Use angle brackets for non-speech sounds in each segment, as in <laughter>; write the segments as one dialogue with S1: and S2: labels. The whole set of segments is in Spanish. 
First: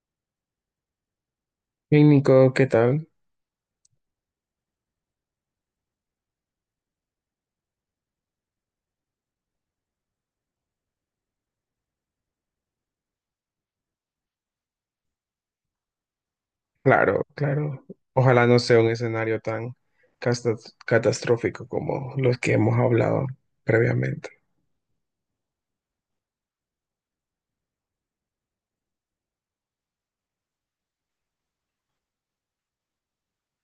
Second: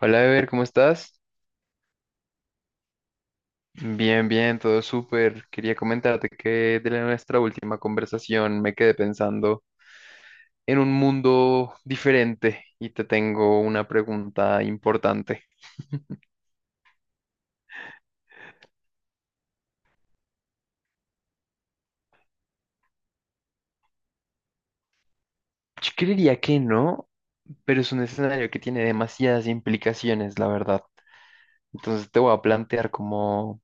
S1: Hola, Ever, ¿cómo estás?
S2: Hey Nico, ¿qué tal?
S1: Bien, bien, todo súper. Quería comentarte que nuestra última conversación me quedé pensando en un mundo diferente y te tengo una pregunta importante. <laughs>
S2: Claro, claro. Ojalá no sea un escenario tan catastrófico como los que hemos hablado previamente.
S1: Yo creería que no, pero es un escenario que tiene demasiadas implicaciones, la verdad. Entonces te voy a plantear como,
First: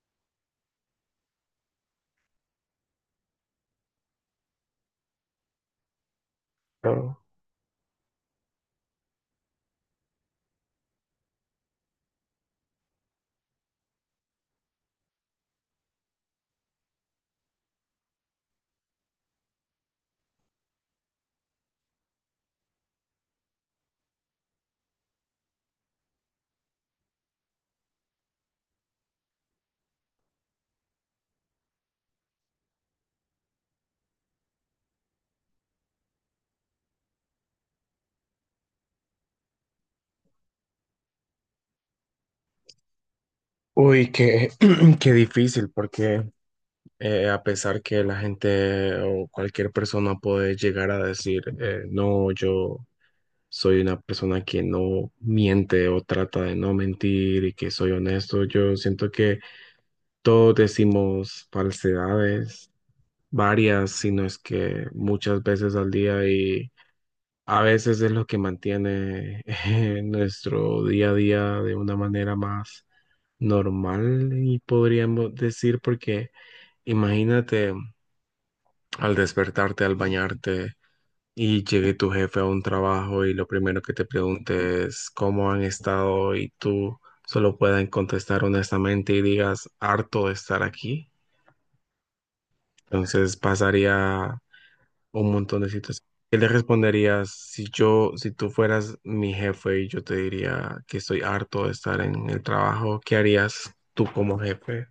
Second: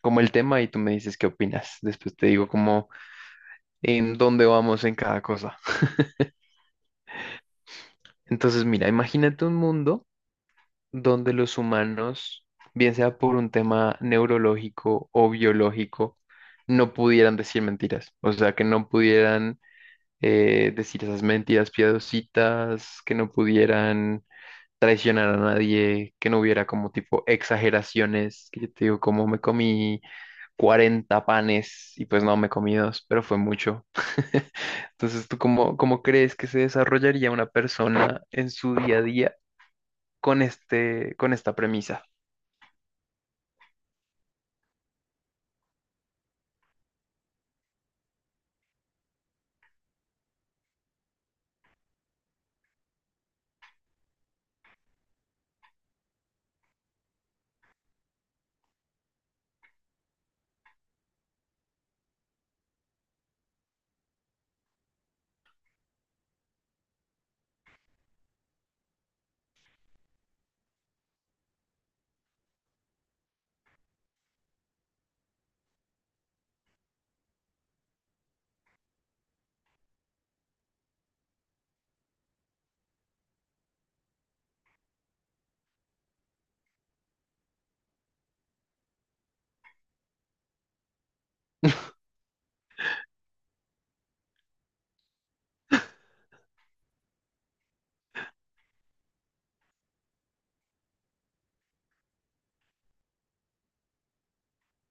S1: como el tema y tú me dices qué opinas. Después te digo como en dónde vamos en cada cosa.
S2: Pero,
S1: Entonces, mira, imagínate un mundo donde los humanos, bien sea por un tema neurológico o biológico, no pudieran decir mentiras, o sea, que no pudieran decir esas mentiras piadositas, que no pudieran traicionar a nadie, que no hubiera como tipo exageraciones, que yo te digo, como me comí 40 panes y pues no, me comí dos, pero fue mucho. <laughs> Entonces, ¿tú cómo crees que se desarrollaría una persona en su día a día con esta premisa?
S2: uy, qué, <clears throat> qué difícil, porque a pesar que la gente o cualquier persona puede llegar a decir, no, yo soy una persona que no miente o trata de no mentir y que soy honesto. Yo siento que todos decimos falsedades, varias, si no es que muchas veces al día, y a veces es lo que mantiene <laughs> nuestro día a día de una manera más normal, y podríamos decir porque imagínate, al despertarte, al bañarte y llegue tu jefe a un trabajo y lo primero que te pregunte es cómo han estado, y tú solo puedas contestar honestamente y digas harto de estar aquí. Entonces pasaría un montón de situaciones. ¿Qué le responderías si yo, si tú fueras mi jefe y yo te diría que estoy harto de estar en el trabajo? ¿Qué harías tú como jefe?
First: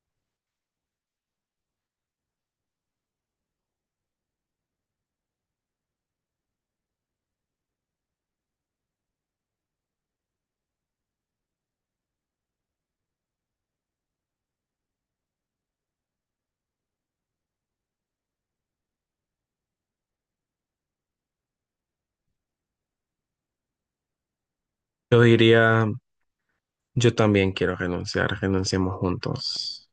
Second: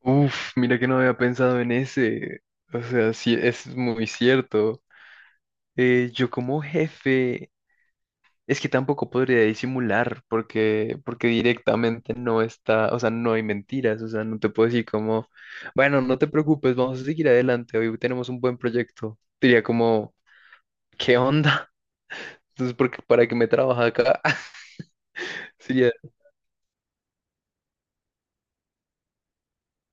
S1: Uf, mira que no había pensado en ese. O sea, sí, es muy cierto. Yo como jefe, es que tampoco podría disimular porque directamente no está, o sea, no hay mentiras, o sea, no te puedo decir como, bueno, no te preocupes, vamos a seguir adelante, hoy tenemos un buen proyecto. Diría como, ¿qué onda? <laughs> Entonces, porque para qué me trabaja acá, <laughs>
S2: Yo diría,
S1: sería,
S2: yo también quiero renunciar, renunciemos juntos.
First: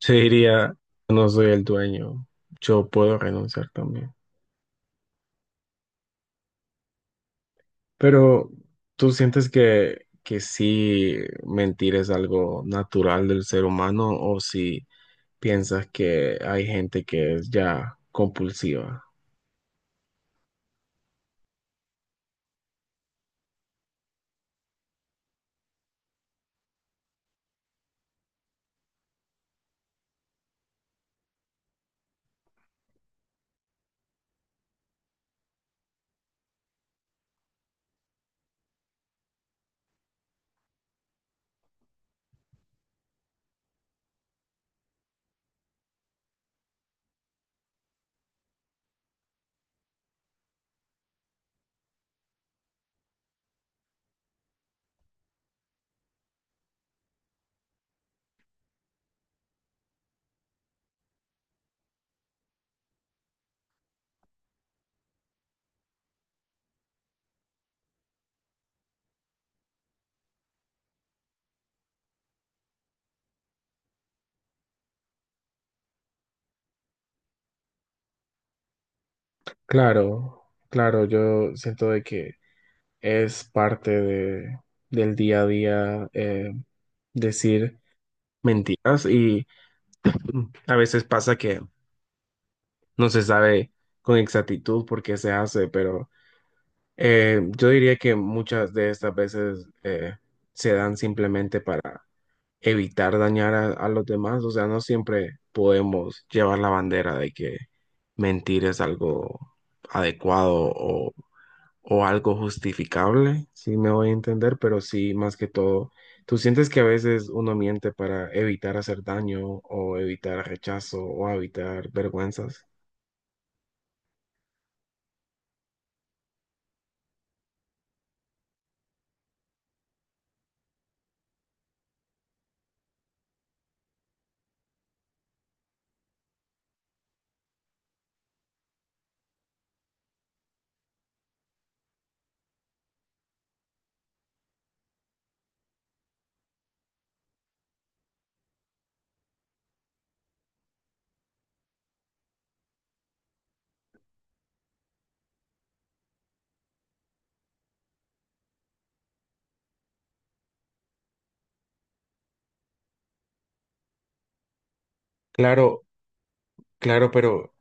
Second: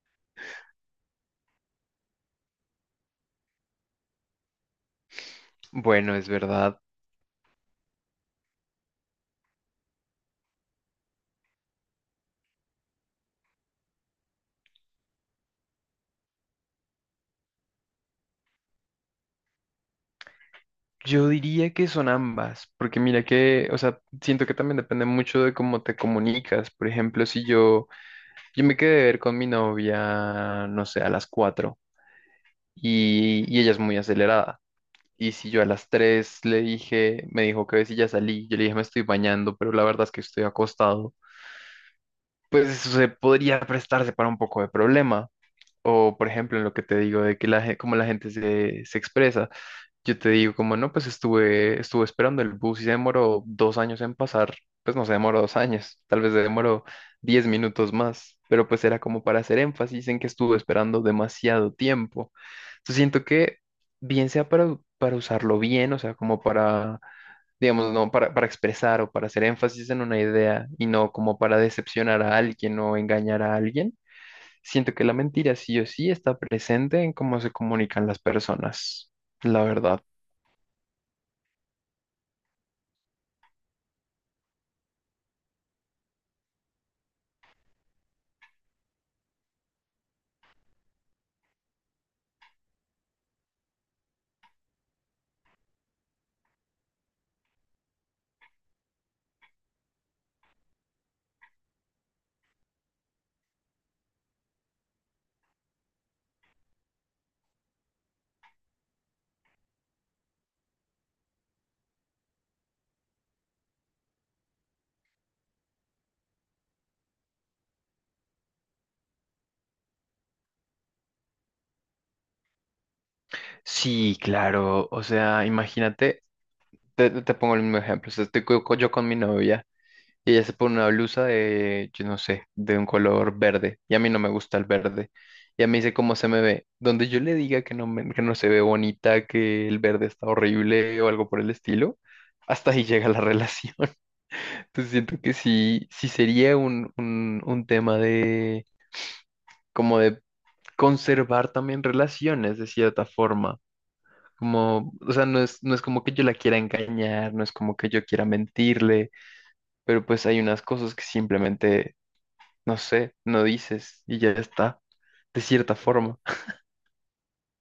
S2: Se diría, no soy el dueño, yo puedo renunciar también.
S1: bueno, es verdad.
S2: Pero, ¿tú sientes que sí mentir es algo natural del ser humano, o si piensas que hay gente que es ya compulsiva?
S1: Yo diría que son ambas, porque mira que, o sea, siento que también depende mucho de cómo te comunicas. Por ejemplo, si yo, yo me quedé de ver con mi novia, no sé, a las 4 y ella es muy acelerada. Y si yo a las 3 le dije, me dijo que si ya salí, yo le dije me estoy bañando, pero la verdad es que estoy acostado, pues eso se podría prestarse para un poco de problema. O por ejemplo, en lo que te digo de que cómo la gente se expresa. Yo te digo, como no, pues estuve esperando el bus y se demoró 2 años en pasar, pues no se demoró 2 años, tal vez se demoró 10 minutos más, pero pues era como para hacer énfasis en que estuve esperando demasiado tiempo. Entonces siento que bien sea para usarlo bien, o sea, como para, digamos, no, para expresar o para hacer énfasis en una idea y no como para decepcionar a alguien o engañar a alguien, siento que la mentira sí o sí está presente en cómo se comunican las personas, la verdad.
S2: Claro, claro, yo siento de que es parte del día a día, decir mentiras y a veces pasa que no se sabe con exactitud por qué se hace, pero... yo diría que muchas de estas veces se dan simplemente para evitar dañar a los demás. O sea, no siempre podemos llevar la bandera de que mentir es algo adecuado o algo justificable, si me voy a entender, pero sí, más que todo, tú sientes que a veces uno miente para evitar hacer daño, o evitar rechazo, o evitar vergüenzas.
S1: Sí, claro. O sea, imagínate, te pongo el mismo ejemplo. O sea, estoy yo con mi novia y ella se pone una blusa de, yo no sé, de un color verde y a mí no me gusta el verde. Y a mí dice cómo se me ve. Donde yo le diga que no, que no se ve bonita, que el verde está horrible o algo por el estilo, hasta ahí <laughs> llega la relación. <laughs> Entonces siento que sí, sí sería un tema de, como de conservar también relaciones de cierta forma. Como, o sea, no es como que yo la quiera engañar, no es como que yo quiera mentirle, pero pues hay unas cosas que simplemente, no sé, no dices y ya está, de cierta
S2: Claro,
S1: forma.
S2: claro, pero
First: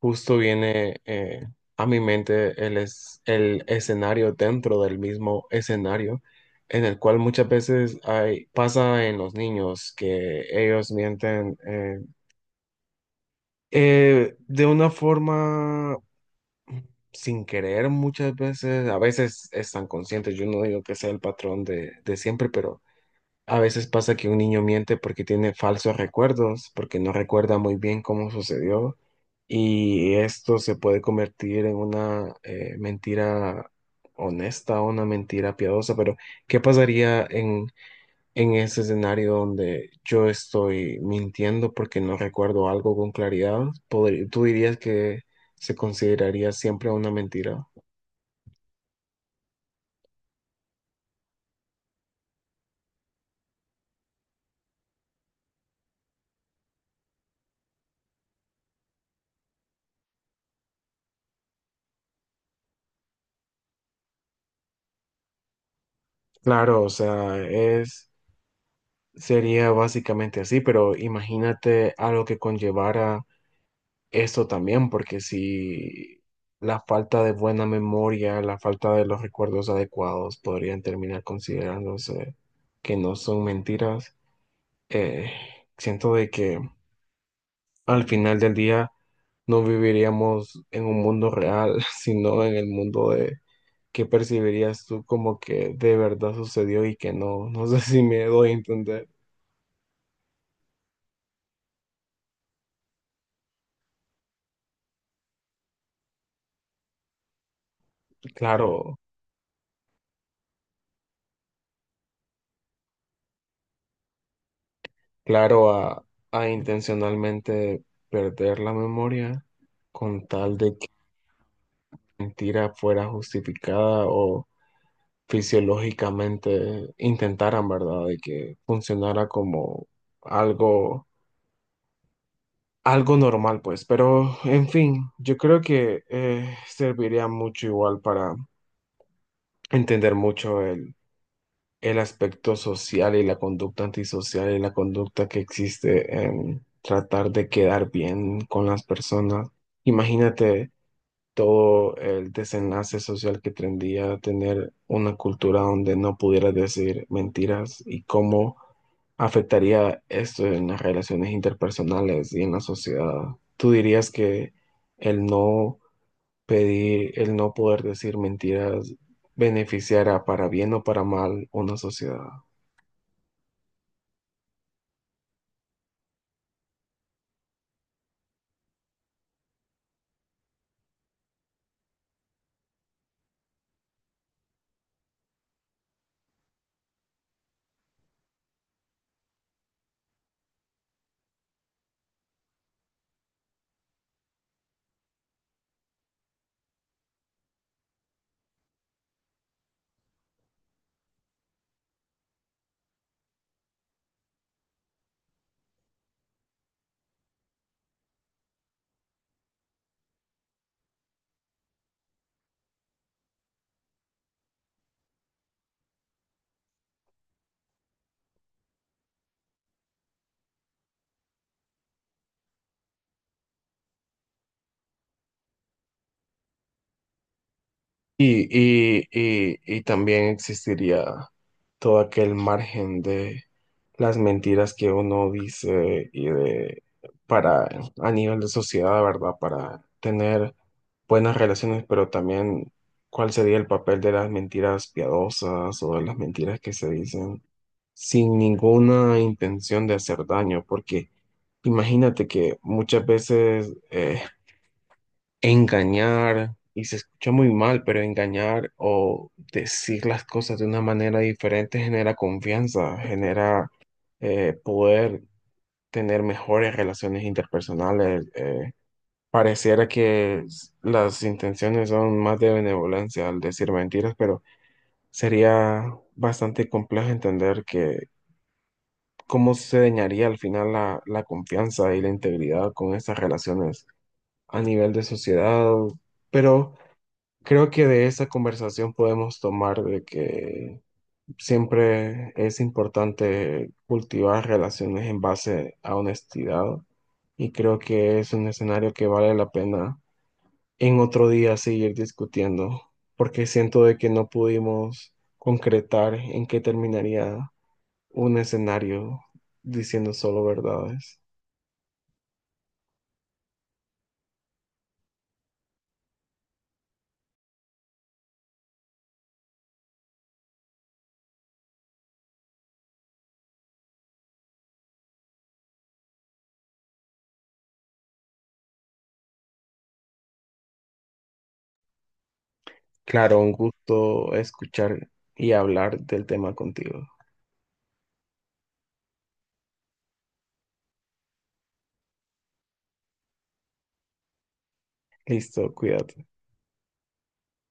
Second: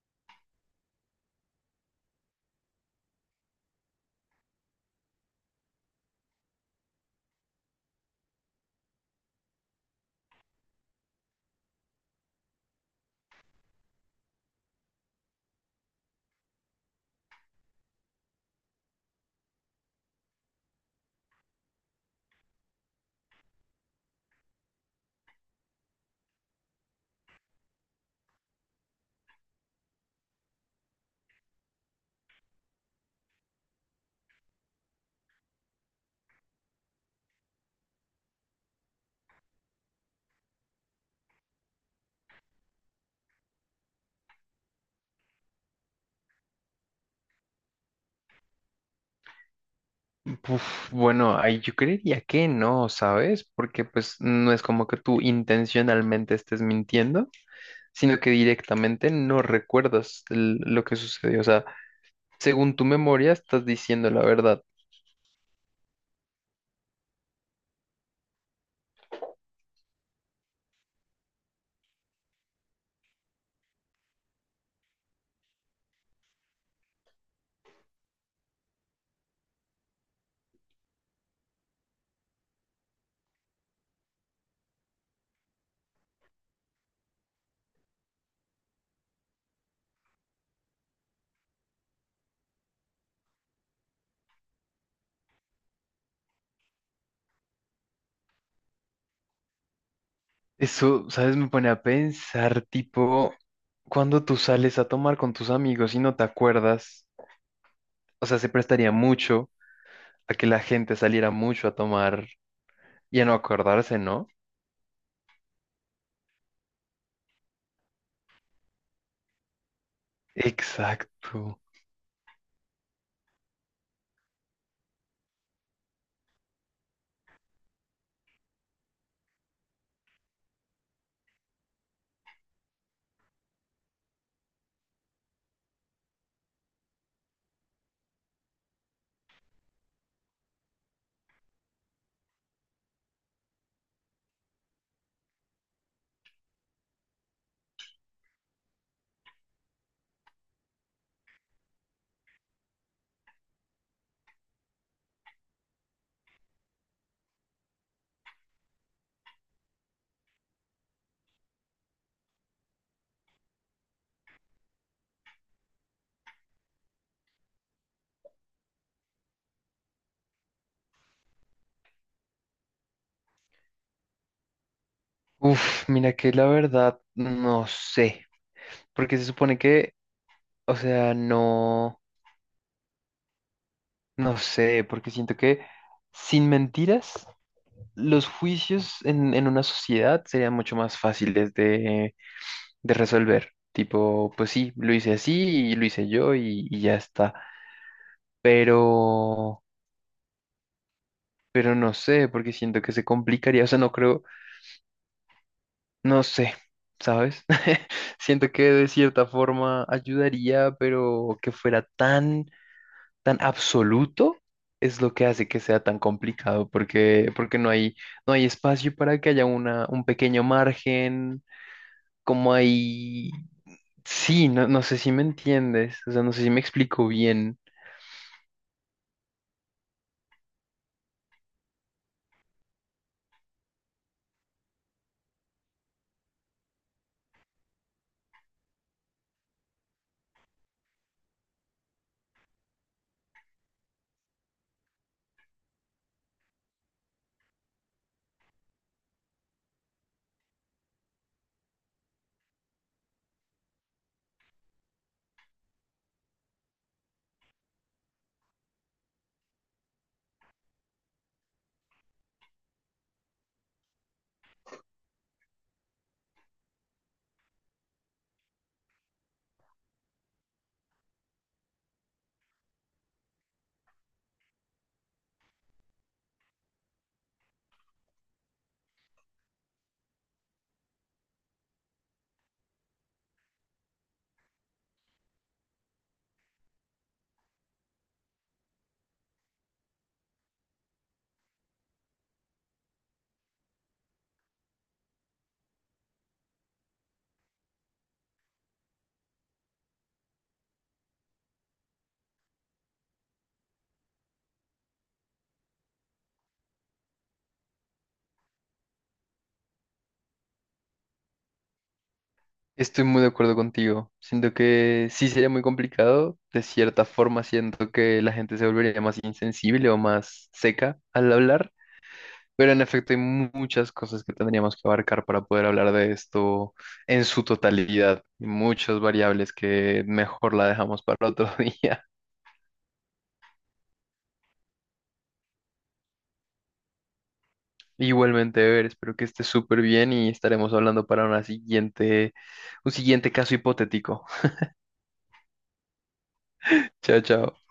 S2: justo viene a mi mente el escenario dentro del mismo escenario, en el cual muchas veces hay, pasa en los niños que ellos mienten, de una forma sin querer muchas veces, a veces están conscientes, yo no digo que sea el patrón de siempre, pero a veces pasa que un niño miente porque tiene falsos recuerdos, porque no recuerda muy bien cómo sucedió, y esto se puede convertir en una mentira honesta, una mentira piadosa, pero ¿qué pasaría en ese escenario donde yo estoy mintiendo porque no recuerdo algo con claridad? ¿Tú dirías que se consideraría siempre una mentira?
S1: Uf, bueno, ahí yo creería que no, ¿sabes? Porque pues no es como que tú intencionalmente estés mintiendo, sino que directamente no recuerdas lo que sucedió. O sea, según tu memoria estás diciendo la verdad.
S2: Claro, o sea, es... Sería básicamente así, pero imagínate a lo que conllevara esto también, porque si la falta de buena memoria, la falta de los recuerdos adecuados podrían terminar considerándose que no son mentiras, eh, siento de que al final del día no viviríamos en un mundo real, <laughs> sino en el mundo de que percibirías tú como que de verdad sucedió y que no. No sé si me doy a entender.
S1: Eso, ¿sabes? Me pone a pensar, tipo, cuando tú sales a tomar con tus amigos y no te acuerdas, o sea, se prestaría
S2: Claro.
S1: mucho a que la gente saliera mucho a tomar y a no acordarse, ¿no?
S2: Claro, a intencionalmente perder la memoria con tal de que
S1: Exacto.
S2: la mentira fuera justificada, o fisiológicamente intentaran, ¿verdad? De que funcionara como algo, algo normal, pues. Pero, en fin, yo creo que serviría mucho igual para entender mucho el aspecto social y la conducta antisocial y la conducta que existe en tratar de quedar bien con las personas. Imagínate todo el desenlace social que tendría a tener una cultura donde no pudiera decir mentiras, y cómo afectaría esto en las relaciones interpersonales y en la sociedad. ¿Tú dirías que el no pedir, el no poder decir mentiras beneficiará para bien o para mal una sociedad?
S1: Uf, mira que la verdad, no sé, porque se supone que, o sea, no, no sé, porque siento que sin mentiras, los juicios en una sociedad serían mucho más fáciles de resolver. Tipo, pues sí, lo hice así y lo hice yo y ya está. Pero, pero no sé, porque siento que se complicaría. O sea, no creo, no sé, ¿sabes? <laughs> Siento que de cierta forma ayudaría, pero que fuera tan, tan absoluto es lo que hace que sea tan complicado, porque no hay espacio para que haya un pequeño margen, como hay... Sí, no, no sé si me entiendes, o sea, no sé si me explico bien.
S2: Y también existiría todo aquel margen de las mentiras que uno dice y de para a nivel de sociedad, ¿verdad? Para tener buenas relaciones, pero también cuál sería el papel de las mentiras piadosas o de las mentiras que se dicen sin ninguna intención de hacer daño, porque imagínate que muchas veces engañar, y se escucha muy mal, pero engañar o decir las cosas de una manera diferente genera confianza, genera poder tener mejores relaciones interpersonales. Pareciera que las intenciones son más de benevolencia al decir mentiras, pero sería bastante complejo entender que cómo se dañaría al final la, la confianza y la integridad con estas relaciones a nivel de sociedad, pero... Creo que de esa conversación podemos tomar de que siempre es importante cultivar relaciones en base a honestidad, y creo que es un escenario que vale la pena en otro día seguir discutiendo, porque siento de que no pudimos concretar en qué terminaría un escenario diciendo solo verdades.
S1: Estoy muy de acuerdo contigo. Siento que sí sería muy complicado. De cierta forma, siento que la gente se volvería más insensible o más seca al hablar. Pero en efecto, hay muchas cosas que tendríamos que abarcar para poder hablar de esto en su totalidad. Y muchas variables que mejor la dejamos para otro <laughs> día.
S2: Claro, un gusto escuchar y hablar del tema contigo.
S1: Igualmente, ver, espero que estés súper bien y estaremos hablando para un siguiente caso hipotético. <laughs>
S2: Listo, cuídate.
S1: Chao, chao.